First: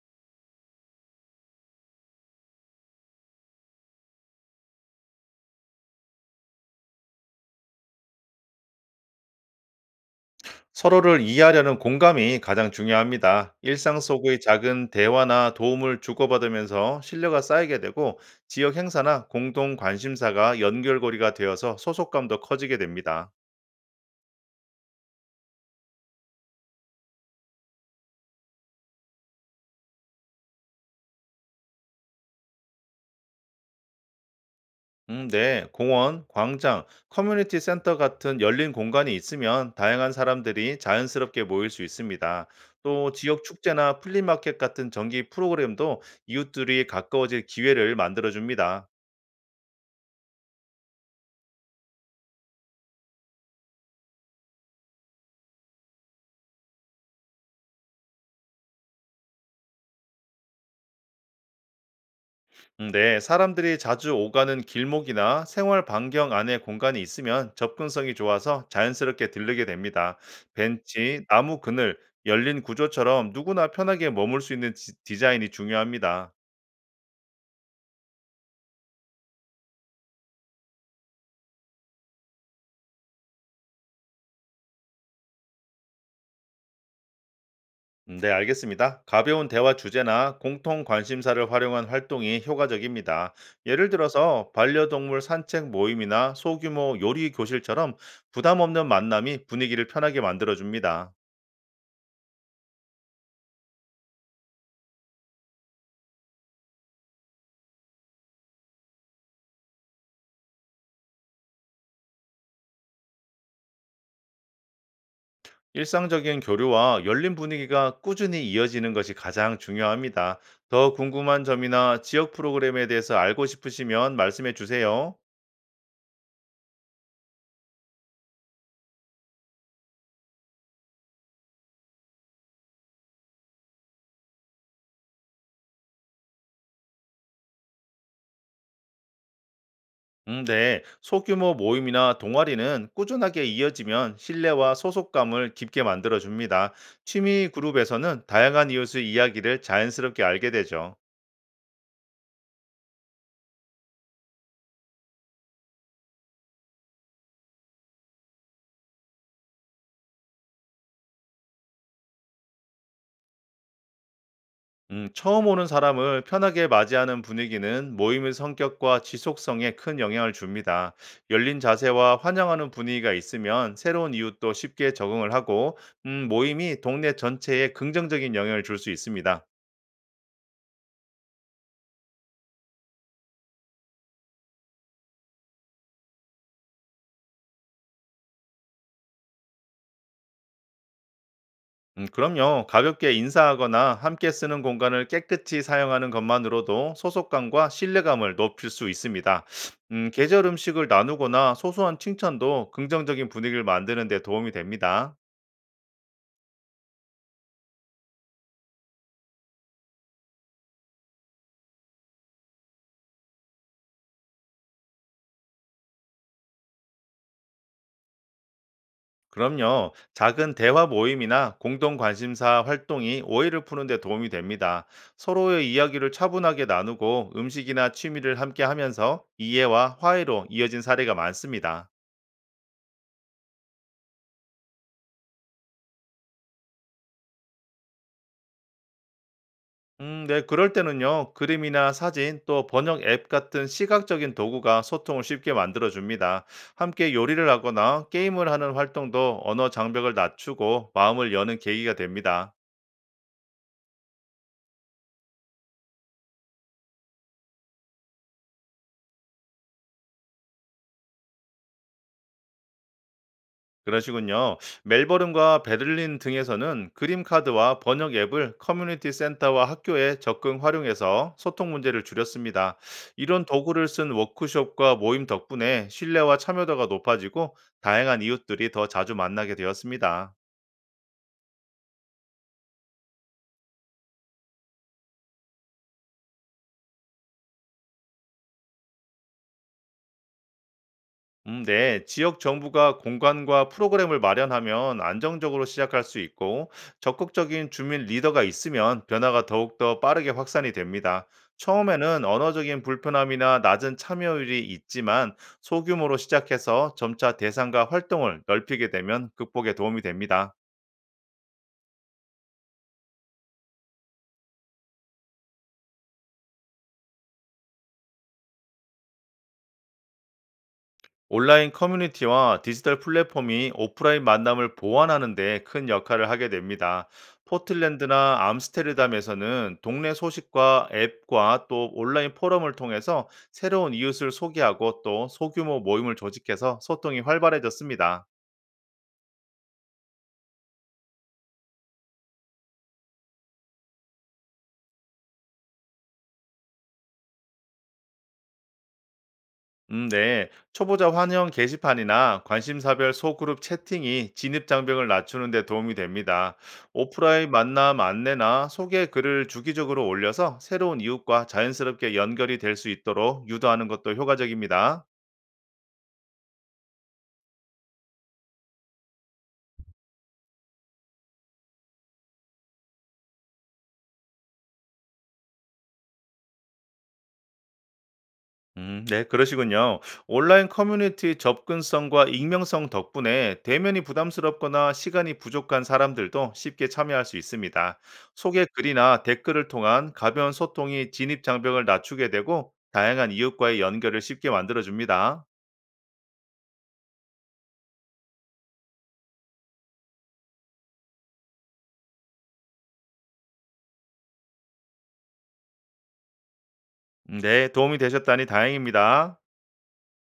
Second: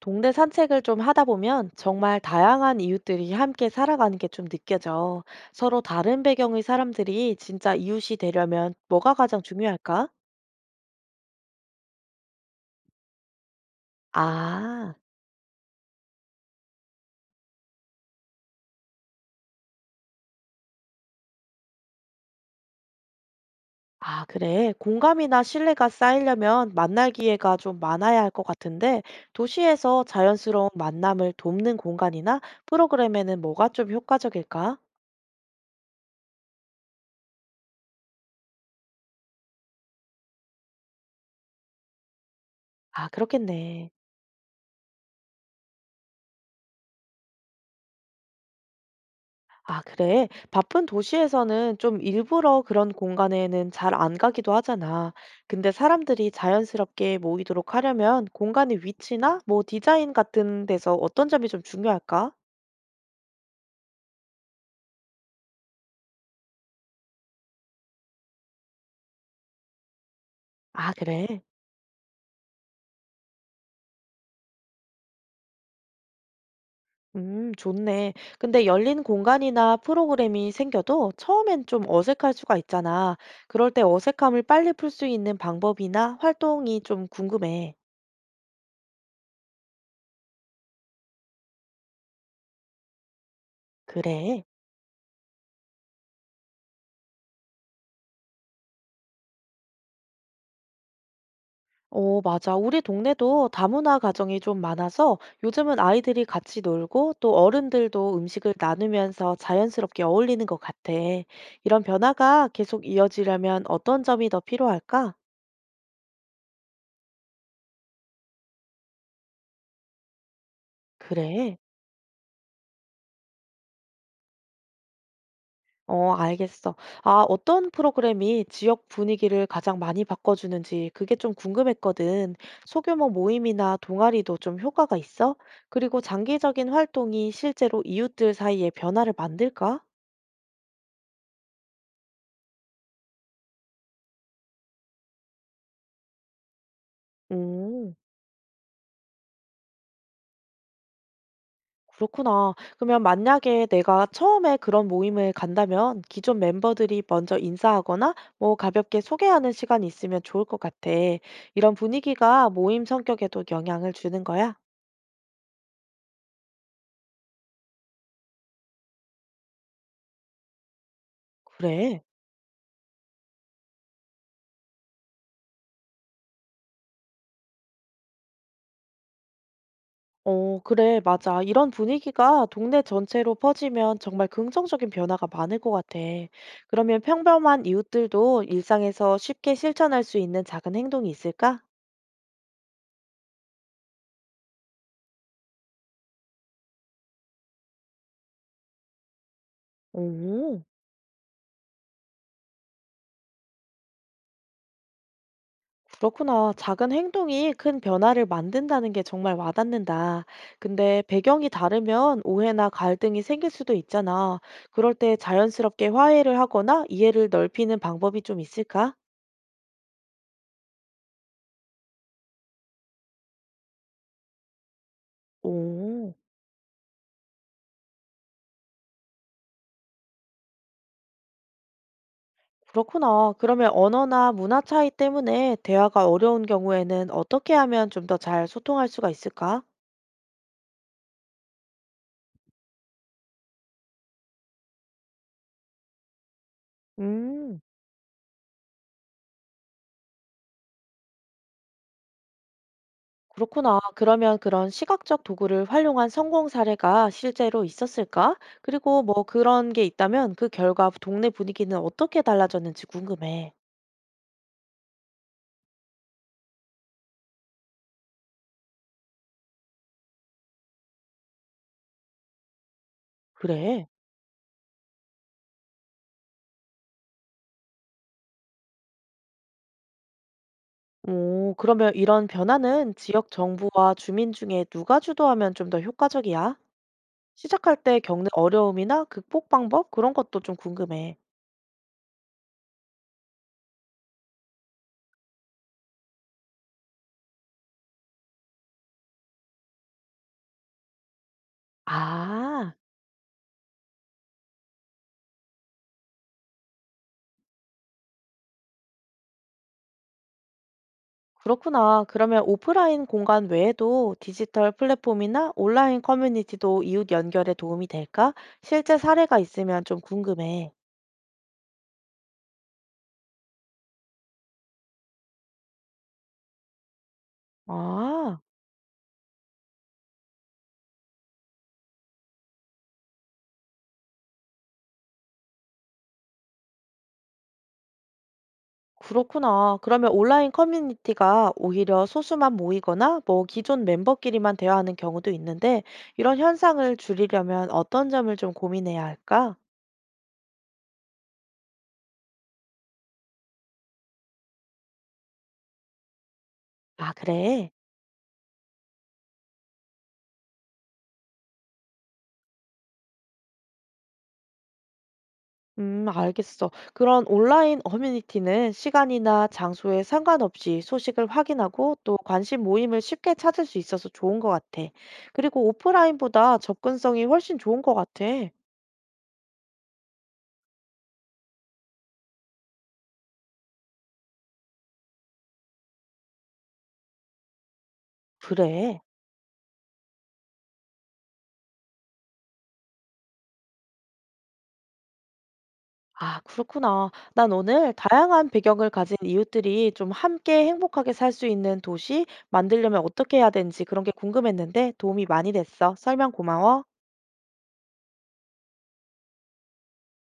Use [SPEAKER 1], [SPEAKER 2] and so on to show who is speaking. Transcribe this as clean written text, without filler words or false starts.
[SPEAKER 1] 동네 산책을 좀 하다 보면 정말 다양한 이웃들이 함께 살아가는 게 좀 느껴져. 서로 다른 배경의 사람들이 진짜 이웃이 되려면 뭐가 가장 중요할까?
[SPEAKER 2] 서로를 이해하려는 공감이 가장 중요합니다. 일상 속의 작은
[SPEAKER 1] 아,
[SPEAKER 2] 대화나 도움을 주고받으면서 신뢰가 쌓이게 되고 지역 행사나 공동 관심사가 연결고리가 되어서 소속감도 커지게 됩니다.
[SPEAKER 1] 아, 그래. 공감이나 신뢰가 쌓이려면 만날 기회가 좀 많아야 할 것 같은데, 도시에서 자연스러운 만남을 돕는 공간이나 프로그램에는 뭐가 좀 효과적일까?
[SPEAKER 2] 네. 공원, 광장, 커뮤니티 센터 같은 열린 공간이 있으면 다양한 사람들이 자연스럽게 모일 수 있습니다.
[SPEAKER 1] 아,
[SPEAKER 2] 또 지역
[SPEAKER 1] 그렇겠네.
[SPEAKER 2] 축제나 플리마켓 같은 정기 프로그램도 이웃들이 가까워질 기회를 만들어줍니다.
[SPEAKER 1] 아, 그래. 바쁜 도시에서는 좀 일부러 그런 공간에는 잘 안 가기도 하잖아. 근데 사람들이 자연스럽게 모이도록 하려면 공간의 위치나 뭐 디자인 같은 데서 어떤 점이 좀 중요할까?
[SPEAKER 2] 네, 사람들이 자주 오가는 길목이나 생활 반경 안에 공간이 있으면 접근성이 좋아서 자연스럽게 들르게 됩니다.
[SPEAKER 1] 아,
[SPEAKER 2] 벤치,
[SPEAKER 1] 그래.
[SPEAKER 2] 나무 그늘, 열린 구조처럼 누구나 편하게 머물 수 있는 디자인이 중요합니다.
[SPEAKER 1] 좋네. 근데 열린 공간이나 프로그램이 생겨도 처음엔 좀 어색할 수가 있잖아. 그럴 때 어색함을 빨리 풀 수 있는 방법이나 활동이 좀 궁금해.
[SPEAKER 2] 네, 알겠습니다. 가벼운 대화 주제나 공통 관심사를 활용한 활동이 효과적입니다. 예를
[SPEAKER 1] 그래.
[SPEAKER 2] 들어서 반려동물 산책 모임이나 소규모 요리 교실처럼 부담 없는 만남이 분위기를 편하게 만들어줍니다.
[SPEAKER 1] 어, 맞아. 우리 동네도 다문화 가정이 좀 많아서 요즘은 아이들이 같이 놀고 또 어른들도 음식을 나누면서 자연스럽게 어울리는 것 같아. 이런 변화가 계속 이어지려면 어떤 점이 더 필요할까?
[SPEAKER 2] 일상적인 교류와 열린 분위기가 꾸준히 이어지는 것이 가장 중요합니다. 더 궁금한
[SPEAKER 1] 그래.
[SPEAKER 2] 점이나 지역 프로그램에 대해서 알고 싶으시면 말씀해 주세요.
[SPEAKER 1] 어, 알겠어. 아, 어떤 프로그램이 지역 분위기를 가장 많이 바꿔주는지 그게 좀 궁금했거든. 소규모 모임이나 동아리도 좀 효과가 있어? 그리고 장기적인 활동이 실제로 이웃들 사이에 변화를 만들까?
[SPEAKER 2] 네. 소규모 모임이나 동아리는 꾸준하게 이어지면 신뢰와 소속감을 깊게 만들어 줍니다. 취미
[SPEAKER 1] 음.
[SPEAKER 2] 그룹에서는 다양한 이웃의 이야기를 자연스럽게 알게 되죠.
[SPEAKER 1] 그렇구나. 그러면 만약에 내가 처음에 그런 모임을 간다면 기존 멤버들이 먼저 인사하거나 뭐 가볍게 소개하는 시간이 있으면 좋을 것 같아. 이런 분위기가 모임 성격에도 영향을 주는 거야?
[SPEAKER 2] 처음 오는 사람을 편하게 맞이하는 분위기는 모임의 성격과 지속성에 큰 영향을 줍니다. 열린
[SPEAKER 1] 그래.
[SPEAKER 2] 자세와 환영하는 분위기가 있으면 새로운 이웃도 쉽게 적응을 하고, 모임이 동네 전체에 긍정적인 영향을 줄 수 있습니다.
[SPEAKER 1] 어, 그래, 맞아. 이런 분위기가 동네 전체로 퍼지면 정말 긍정적인 변화가 많을 것 같아. 그러면 평범한 이웃들도 일상에서 쉽게 실천할 수 있는 작은 행동이 있을까?
[SPEAKER 2] 그럼요. 가볍게 인사하거나 함께 쓰는 공간을 깨끗이 사용하는 것만으로도 소속감과 신뢰감을 높일 수 있습니다. 계절
[SPEAKER 1] 오.
[SPEAKER 2] 음식을 나누거나 소소한 칭찬도 긍정적인 분위기를 만드는 데 도움이 됩니다.
[SPEAKER 1] 그렇구나. 작은 행동이 큰 변화를 만든다는 게 정말 와닿는다. 근데 배경이 다르면 오해나 갈등이 생길 수도 있잖아. 그럴 때 자연스럽게 화해를 하거나 이해를 넓히는 방법이 좀 있을까?
[SPEAKER 2] 그럼요. 작은 대화 모임이나 공동 관심사 활동이 오해를 푸는 데 도움이 됩니다. 서로의 이야기를
[SPEAKER 1] 오,
[SPEAKER 2] 차분하게 나누고 음식이나 취미를 함께 하면서 이해와 화해로 이어진 사례가 많습니다.
[SPEAKER 1] 그렇구나. 그러면 언어나 문화 차이 때문에 대화가 어려운 경우에는 어떻게 하면 좀 더 잘 소통할 수가 있을까?
[SPEAKER 2] 네, 그럴 때는요. 그림이나 사진 또 번역 앱 같은 시각적인 도구가 소통을 쉽게 만들어줍니다. 함께 요리를
[SPEAKER 1] 음.
[SPEAKER 2] 하거나 게임을 하는 활동도 언어 장벽을 낮추고 마음을 여는 계기가 됩니다.
[SPEAKER 1] 그렇구나. 그러면 그런 시각적 도구를 활용한 성공 사례가 실제로 있었을까? 그리고 뭐 그런 게 있다면 그 결과 동네 분위기는 어떻게 달라졌는지 궁금해.
[SPEAKER 2] 그러시군요. 멜버른과 베를린 등에서는 그림 카드와 번역 앱을 커뮤니티 센터와 학교에 적극 활용해서 소통 문제를 줄였습니다. 이런
[SPEAKER 1] 그래.
[SPEAKER 2] 도구를 쓴 워크숍과 모임 덕분에 신뢰와 참여도가 높아지고 다양한 이웃들이 더 자주 만나게 되었습니다.
[SPEAKER 1] 오, 그러면 이런 변화는 지역 정부와 주민 중에 누가 주도하면 좀 더 효과적이야? 시작할 때 겪는 어려움이나 극복 방법? 그런 것도 좀 궁금해.
[SPEAKER 2] 네. 지역 정부가 공간과 프로그램을 마련하면 안정적으로 시작할 수 있고, 적극적인 주민 리더가 있으면 변화가 더욱더 빠르게 확산이 됩니다. 처음에는
[SPEAKER 1] 아.
[SPEAKER 2] 언어적인 불편함이나 낮은 참여율이 있지만, 소규모로 시작해서 점차 대상과 활동을 넓히게 되면 극복에 도움이 됩니다.
[SPEAKER 1] 그렇구나. 그러면 오프라인 공간 외에도 디지털 플랫폼이나 온라인 커뮤니티도 이웃 연결에 도움이 될까? 실제 사례가 있으면 좀 궁금해.
[SPEAKER 2] 온라인 커뮤니티와 디지털 플랫폼이 오프라인 만남을 보완하는 데 큰 역할을 하게 됩니다.
[SPEAKER 1] 아,
[SPEAKER 2] 포틀랜드나 암스테르담에서는 동네 소식과 앱과 또 온라인 포럼을 통해서 새로운 이웃을 소개하고 또 소규모 모임을 조직해서 소통이 활발해졌습니다.
[SPEAKER 1] 그렇구나. 그러면 온라인 커뮤니티가 오히려 소수만 모이거나 뭐 기존 멤버끼리만 대화하는 경우도 있는데 이런 현상을 줄이려면 어떤 점을 좀 고민해야 할까?
[SPEAKER 2] 네. 초보자 환영 게시판이나 관심사별 소그룹 채팅이 진입 장벽을 낮추는 데 도움이 됩니다.
[SPEAKER 1] 아,
[SPEAKER 2] 오프라인
[SPEAKER 1] 그래.
[SPEAKER 2] 만남 안내나 소개 글을 주기적으로 올려서 새로운 이웃과 자연스럽게 연결이 될 수 있도록 유도하는 것도 효과적입니다.
[SPEAKER 1] 알겠어. 그런 온라인 커뮤니티는 시간이나 장소에 상관없이 소식을 확인하고 또 관심 모임을 쉽게 찾을 수 있어서 좋은 것 같아. 그리고 오프라인보다 접근성이 훨씬 좋은 것 같아.
[SPEAKER 2] 네, 그러시군요. 온라인 커뮤니티 접근성과 익명성 덕분에 대면이 부담스럽거나 시간이 부족한 사람들도 쉽게 참여할 수 있습니다. 소개
[SPEAKER 1] 그래.
[SPEAKER 2] 글이나 댓글을 통한 가벼운 소통이 진입 장벽을 낮추게 되고 다양한 이웃과의 연결을 쉽게 만들어줍니다.
[SPEAKER 1] 아, 그렇구나. 난 오늘 다양한 배경을 가진 이웃들이 좀 함께 행복하게 살 수 있는 도시 만들려면 어떻게 해야 되는지 그런 게 궁금했는데 도움이 많이 됐어. 설명 고마워.
[SPEAKER 2] 네, 도움이 되셨다니 다행입니다.